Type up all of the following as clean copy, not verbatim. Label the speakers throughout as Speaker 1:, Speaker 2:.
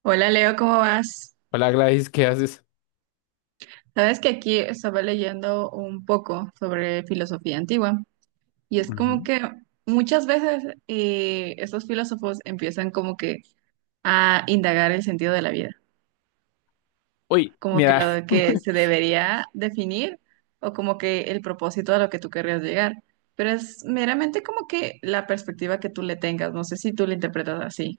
Speaker 1: Hola Leo, ¿cómo vas?
Speaker 2: Hola Gladys, ¿qué haces?
Speaker 1: Sabes que aquí estaba leyendo un poco sobre filosofía antigua y es como que muchas veces estos filósofos empiezan como que a indagar el sentido de la vida,
Speaker 2: Uy,
Speaker 1: como que
Speaker 2: mira,
Speaker 1: lo de que se debería definir o como que el propósito a lo que tú querrías llegar, pero es meramente como que la perspectiva que tú le tengas, no sé si tú lo interpretas así.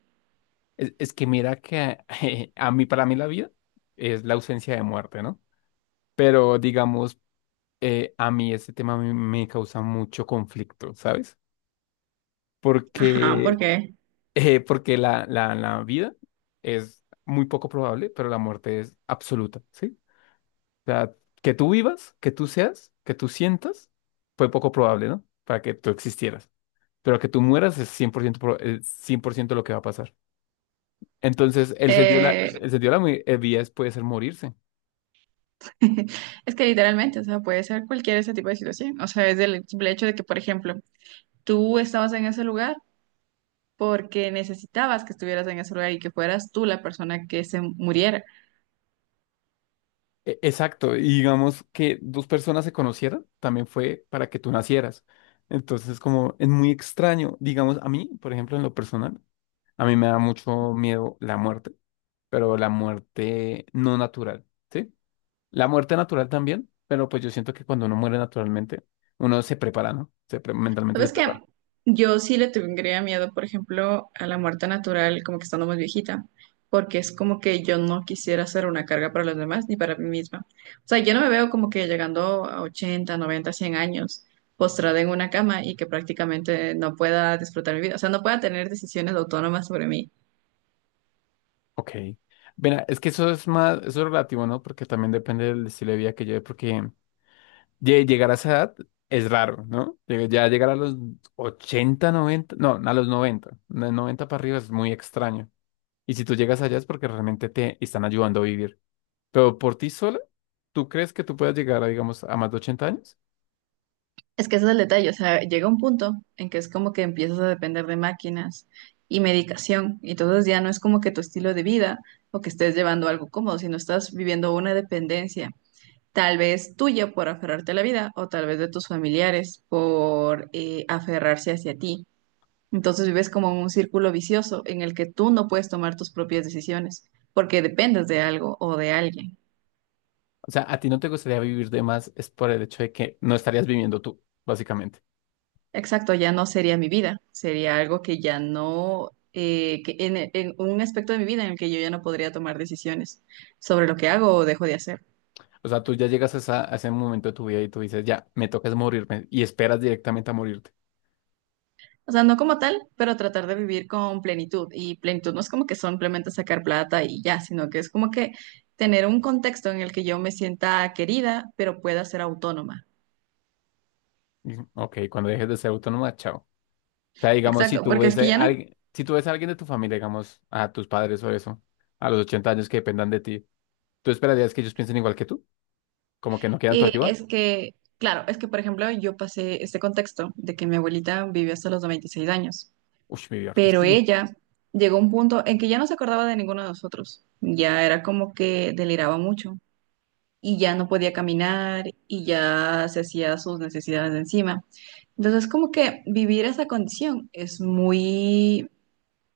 Speaker 2: es que mira que a mí, para mí la vida es la ausencia de muerte, ¿no? Pero digamos, a mí este tema me causa mucho conflicto, ¿sabes?
Speaker 1: Ajá, ¿por
Speaker 2: Porque,
Speaker 1: qué?
Speaker 2: porque la vida es muy poco probable, pero la muerte es absoluta, ¿sí? O sea, que tú vivas, que tú seas, que tú sientas, fue poco probable, ¿no? Para que tú existieras. Pero que tú mueras es 100% es 100% lo que va a pasar. Entonces,
Speaker 1: Eh,
Speaker 2: el sentido de la vida puede ser morirse.
Speaker 1: Es que literalmente, o sea, puede ser cualquier ese tipo de situación. O sea, es el simple hecho de que, por ejemplo, tú estabas en ese lugar porque necesitabas que estuvieras en ese lugar y que fueras tú la persona que se muriera.
Speaker 2: Exacto, y digamos que dos personas se conocieran también fue para que tú nacieras. Entonces, como es muy extraño, digamos, a mí, por ejemplo, en lo personal, a mí me da mucho miedo la muerte, pero la muerte no natural, ¿sí? La muerte natural también, pero pues yo siento que cuando uno muere naturalmente, uno se prepara, ¿no? Mentalmente se
Speaker 1: ¿Sabes qué?
Speaker 2: prepara.
Speaker 1: Yo sí le tendría miedo, por ejemplo, a la muerte natural, como que estando más viejita, porque es como que yo no quisiera ser una carga para los demás ni para mí misma. O sea, yo no me veo como que llegando a 80, 90, 100 años, postrada en una cama y que prácticamente no pueda disfrutar mi vida. O sea, no pueda tener decisiones autónomas sobre mí.
Speaker 2: Ok. Mira, es que eso es más, eso es relativo, ¿no? Porque también depende del estilo de vida que lleve, porque llegar a esa edad es raro, ¿no? Ya llegar a los 80, 90, no, a los 90, de 90 para arriba es muy extraño. Y si tú llegas allá es porque realmente te están ayudando a vivir. Pero por ti sola, ¿tú crees que tú puedas llegar, a, digamos, a más de 80 años?
Speaker 1: Es que ese es el detalle, o sea, llega un punto en que es como que empiezas a depender de máquinas y medicación, y entonces ya no es como que tu estilo de vida o que estés llevando algo cómodo, sino estás viviendo una dependencia, tal vez tuya por aferrarte a la vida o tal vez de tus familiares por aferrarse hacia ti. Entonces vives como en un círculo vicioso en el que tú no puedes tomar tus propias decisiones porque dependes de algo o de alguien.
Speaker 2: O sea, a ti no te gustaría vivir de más es por el hecho de que no estarías viviendo tú, básicamente.
Speaker 1: Exacto, ya no sería mi vida, sería algo que ya no, que en un aspecto de mi vida en el que yo ya no podría tomar decisiones sobre lo que hago o dejo de hacer.
Speaker 2: O sea, tú ya llegas a ese momento de tu vida y tú dices, ya, me toca es morirme y esperas directamente a morirte.
Speaker 1: O sea, no como tal, pero tratar de vivir con plenitud. Y plenitud no es como que simplemente sacar plata y ya, sino que es como que tener un contexto en el que yo me sienta querida, pero pueda ser autónoma.
Speaker 2: Y, ok, cuando dejes de ser autónoma, chao. Sea, digamos, si
Speaker 1: Exacto,
Speaker 2: tú
Speaker 1: porque es
Speaker 2: ves
Speaker 1: que
Speaker 2: a
Speaker 1: ya no,
Speaker 2: alguien, si tú ves a alguien de tu familia, digamos, a tus padres o eso, a los 80 años que dependan de ti, ¿tú esperarías que ellos piensen igual que tú? ¿Como que no quieran tu ayuda?
Speaker 1: es que, claro, es que por ejemplo yo pasé este contexto de que mi abuelita vivió hasta los 96 años.
Speaker 2: Uy, mi vida
Speaker 1: Pero
Speaker 2: artística.
Speaker 1: ella llegó a un punto en que ya no se acordaba de ninguno de nosotros. Ya era como que deliraba mucho y ya no podía caminar y ya se hacía sus necesidades de encima. Entonces, como que vivir esa condición es muy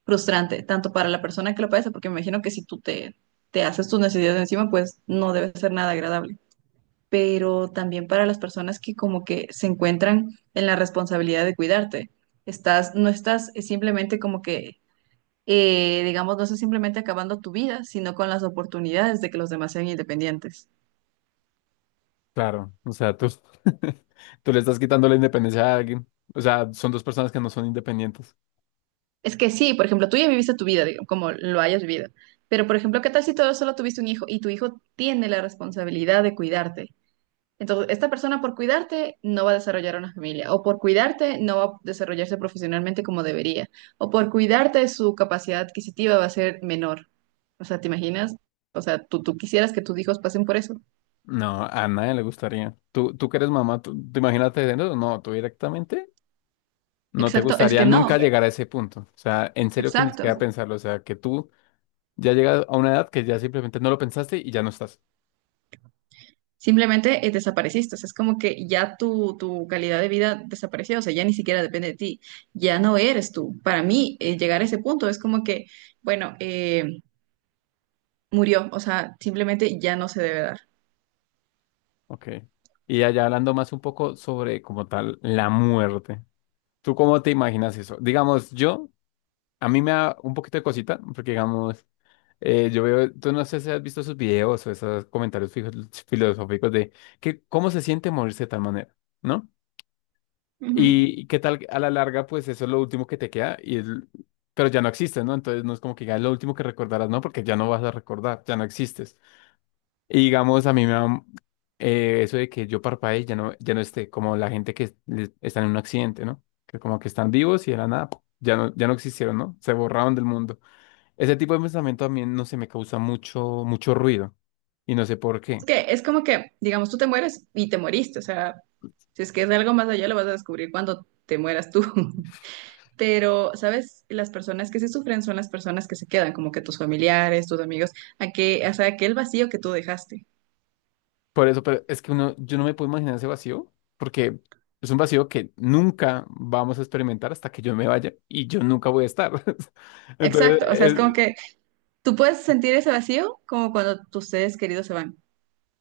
Speaker 1: frustrante, tanto para la persona que lo padece, porque me imagino que si te haces tus necesidades de encima, pues no debe ser nada agradable. Pero también para las personas que como que se encuentran en la responsabilidad de cuidarte no estás simplemente como que digamos, no es simplemente acabando tu vida, sino con las oportunidades de que los demás sean independientes.
Speaker 2: Claro, o sea, tú, tú le estás quitando la independencia a alguien. O sea, son dos personas que no son independientes.
Speaker 1: Es que sí, por ejemplo, tú ya viviste tu vida, digo, como lo hayas vivido, pero por ejemplo, ¿qué tal si todo solo tuviste un hijo y tu hijo tiene la responsabilidad de cuidarte? Entonces, esta persona por cuidarte no va a desarrollar una familia, o por cuidarte no va a desarrollarse profesionalmente como debería, o por cuidarte su capacidad adquisitiva va a ser menor. O sea, ¿te imaginas? O sea, tú quisieras que tus hijos pasen por eso?
Speaker 2: No, a nadie le gustaría. Tú que eres mamá, tú imagínate, no, no, tú directamente no te
Speaker 1: Exacto, es
Speaker 2: gustaría
Speaker 1: que no,
Speaker 2: nunca llegar a ese punto. O sea, en serio que ni siquiera
Speaker 1: exacto.
Speaker 2: pensarlo. O sea, que tú ya llegas a una edad que ya simplemente no lo pensaste y ya no estás.
Speaker 1: Simplemente desapareciste, o sea, es como que ya tu calidad de vida desapareció, o sea, ya ni siquiera depende de ti, ya no eres tú. Para mí, llegar a ese punto es como que, bueno, murió, o sea, simplemente ya no se debe dar.
Speaker 2: Ok. Y allá hablando más un poco sobre como tal la muerte. ¿Tú cómo te imaginas eso? Digamos, yo, a mí me da un poquito de cosita, porque digamos, yo veo, tú no sé si has visto esos videos o esos comentarios filosóficos de que cómo se siente morirse de tal manera, ¿no?
Speaker 1: Ujú.
Speaker 2: Y qué tal a la larga, pues eso es lo último que te queda, pero ya no existes, ¿no? Entonces no es como que ya es lo último que recordarás, ¿no? Porque ya no vas a recordar, ya no existes. Y digamos, a mí me da eso de que yo parpadee y ya no esté, como la gente está en un accidente, ¿no? Que como que están vivos y de la nada, pu, ya no existieron, ¿no? Se borraron del mundo. Ese tipo de pensamiento también no se me causa mucho, mucho ruido. Y no sé por
Speaker 1: Es
Speaker 2: qué.
Speaker 1: que es como que, digamos, tú te mueres y te moriste, o sea, si es que es algo más allá, lo vas a descubrir cuando te mueras tú. Pero, ¿sabes? Las personas que sí sufren son las personas que se quedan, como que tus familiares, tus amigos, a que, o sea, aquel vacío que tú dejaste.
Speaker 2: Por eso, pero es que uno, yo no me puedo imaginar ese vacío, porque es un vacío que nunca vamos a experimentar hasta que yo me vaya y yo nunca voy a estar. Entonces,
Speaker 1: Exacto, o sea, es como que tú puedes sentir ese vacío como cuando tus seres queridos se van,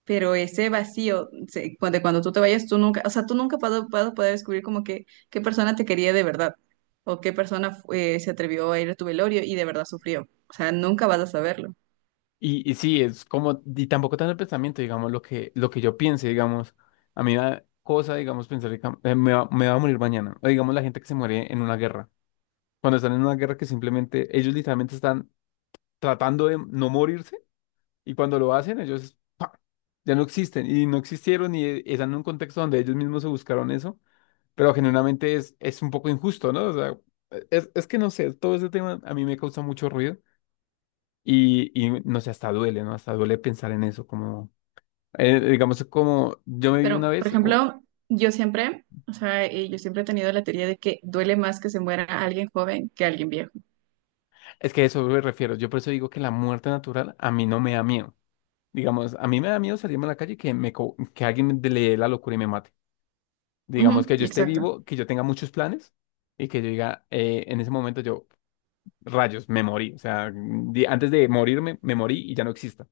Speaker 1: pero ese vacío, cuando, cuando tú te vayas, tú nunca, o sea, tú nunca vas a vas a poder descubrir como que qué persona te quería de verdad o qué persona se atrevió a ir a tu velorio y de verdad sufrió. O sea, nunca vas a saberlo.
Speaker 2: y sí, es como, y tampoco tanto el pensamiento, digamos, lo que yo piense, digamos, a mí me da cosa, digamos, pensar que me va a morir mañana, o digamos la gente que se muere en una guerra, cuando están en una guerra que simplemente ellos literalmente están tratando de no morirse, y cuando lo hacen ellos ¡pa! Ya no existen, y no existieron, y están en un contexto donde ellos mismos se buscaron eso, pero genuinamente es un poco injusto, ¿no? O sea, es que no sé, todo ese tema a mí me causa mucho ruido. Y no sé, hasta duele, ¿no? Hasta duele pensar en eso, como digamos, como yo me vi una
Speaker 1: Pero, por
Speaker 2: vez.
Speaker 1: ejemplo, yo siempre, o sea, yo siempre he tenido la teoría de que duele más que se muera alguien joven que alguien viejo.
Speaker 2: Es que a eso me refiero. Yo por eso digo que la muerte natural a mí no me da miedo. Digamos, a mí me da miedo salirme a la calle y que alguien le dé la locura y me mate.
Speaker 1: Ujú,
Speaker 2: Digamos que yo esté
Speaker 1: exacto.
Speaker 2: vivo, que yo tenga muchos planes y que yo diga, en ese momento yo, rayos, me morí. O sea, antes de morirme, me morí y ya no exista.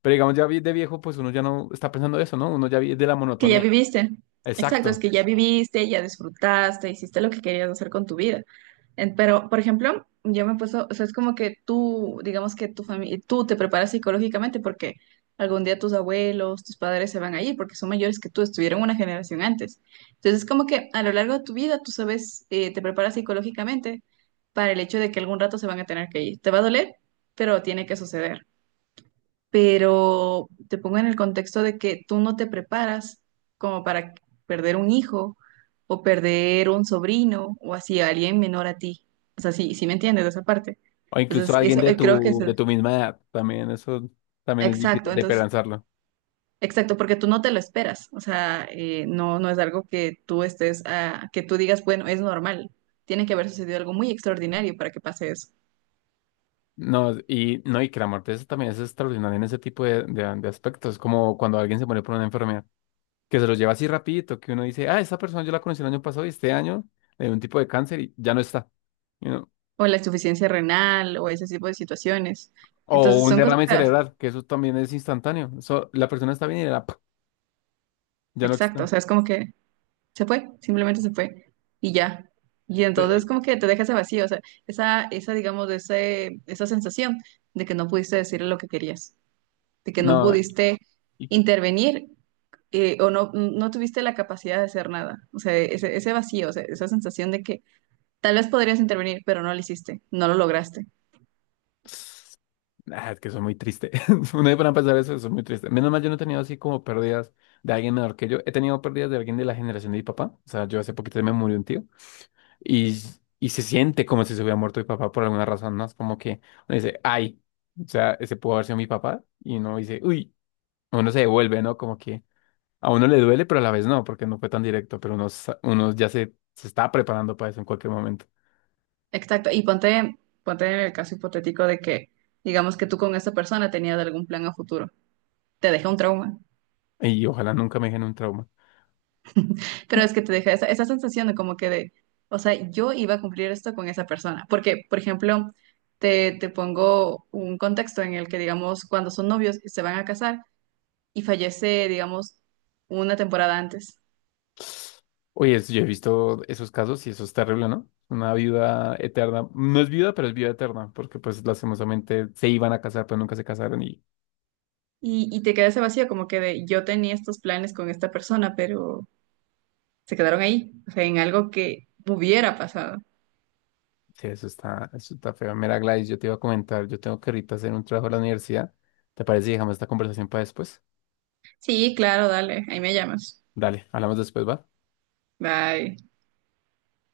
Speaker 2: Pero digamos, de viejo, pues uno ya no está pensando eso, ¿no? Uno ya vive de la
Speaker 1: Que ya
Speaker 2: monotonía.
Speaker 1: viviste. Exacto, es
Speaker 2: Exacto.
Speaker 1: que ya viviste, ya disfrutaste, hiciste lo que querías hacer con tu vida. Pero, por ejemplo, yo me he puesto, o sea, es como que tú, digamos que tu familia, tú te preparas psicológicamente porque algún día tus abuelos, tus padres se van a ir porque son mayores que tú, estuvieron una generación antes. Entonces, es como que a lo largo de tu vida tú sabes, te preparas psicológicamente para el hecho de que algún rato se van a tener que ir. Te va a doler, pero tiene que suceder, pero te pongo en el contexto de que tú no te preparas como para perder un hijo o perder un sobrino o así alguien menor a ti. O sea, sí, sí me entiendes de esa parte.
Speaker 2: O incluso
Speaker 1: Entonces,
Speaker 2: alguien
Speaker 1: eso claro, creo claro que es
Speaker 2: de tu misma edad. También eso también es
Speaker 1: exacto,
Speaker 2: difícil de
Speaker 1: entonces,
Speaker 2: pensarlo.
Speaker 1: exacto, porque tú no te lo esperas. O sea, no, no es algo que tú estés, ah, que tú digas, bueno, es normal. Tiene que haber sucedido algo muy extraordinario para que pase eso.
Speaker 2: No, y no, y que la muerte también es extraordinaria en ese tipo de aspectos, como cuando alguien se muere por una enfermedad, que se lo lleva así rapidito, que uno dice, ah, esa persona yo la conocí el año pasado y este año le dio un tipo de cáncer y ya no está. you know.
Speaker 1: O la insuficiencia renal o ese tipo de situaciones.
Speaker 2: O
Speaker 1: Entonces,
Speaker 2: un
Speaker 1: son cosas
Speaker 2: derrame
Speaker 1: feas.
Speaker 2: cerebral, que eso también es instantáneo. Eso, la persona está bien y ya no
Speaker 1: Exacto,
Speaker 2: está.
Speaker 1: o sea, es como que se fue, simplemente se fue y ya. Y
Speaker 2: Eh,
Speaker 1: entonces como que te deja ese vacío, o sea, digamos, esa sensación de que no pudiste decirle lo que querías, de que no
Speaker 2: No,
Speaker 1: pudiste
Speaker 2: y,
Speaker 1: intervenir, o no, no tuviste la capacidad de hacer nada. O sea, ese vacío, o sea, esa sensación de que tal vez podrías intervenir, pero no lo hiciste, no lo lograste.
Speaker 2: es que eso es muy triste. Uno de para empezar eso es muy triste. Menos mal yo no he tenido así como pérdidas de alguien menor que yo. He tenido pérdidas de alguien de la generación de mi papá. O sea, yo hace poquito me murió un tío. Y, y se siente como si se hubiera muerto mi papá por alguna razón, ¿no? Es como que uno dice, ay, o sea, ese pudo haber sido mi papá. Y uno dice, uy, uno se devuelve, ¿no? Como que a uno le duele, pero a la vez no, porque no fue tan directo, pero uno, uno ya se está preparando para eso en cualquier momento.
Speaker 1: Exacto. Y ponte, ponte en el caso hipotético de que, digamos que tú con esa persona tenías algún plan a futuro. Te deja un trauma.
Speaker 2: Y ojalá nunca me dejen un trauma.
Speaker 1: Pero es que te deja esa, esa sensación de como que de, o sea, yo iba a cumplir esto con esa persona. Porque, por ejemplo, te pongo un contexto en el que, digamos, cuando son novios y se van a casar y fallece, digamos, una temporada antes.
Speaker 2: Oye, yo he visto esos casos y eso es terrible, ¿no? Una viuda eterna. No es viuda, pero es viuda eterna, porque pues lastimosamente se iban a casar, pero nunca se casaron.
Speaker 1: Y te queda ese vacío como que de, yo tenía estos planes con esta persona, pero se quedaron ahí, o sea, en algo que hubiera pasado.
Speaker 2: Sí, eso está feo. Mira, Gladys, yo te iba a comentar, yo tengo que ahorita hacer un trabajo a la universidad. ¿Te parece si dejamos esta conversación para después?
Speaker 1: Sí, claro, dale, ahí me llamas.
Speaker 2: Dale, hablamos después, ¿va?
Speaker 1: Bye.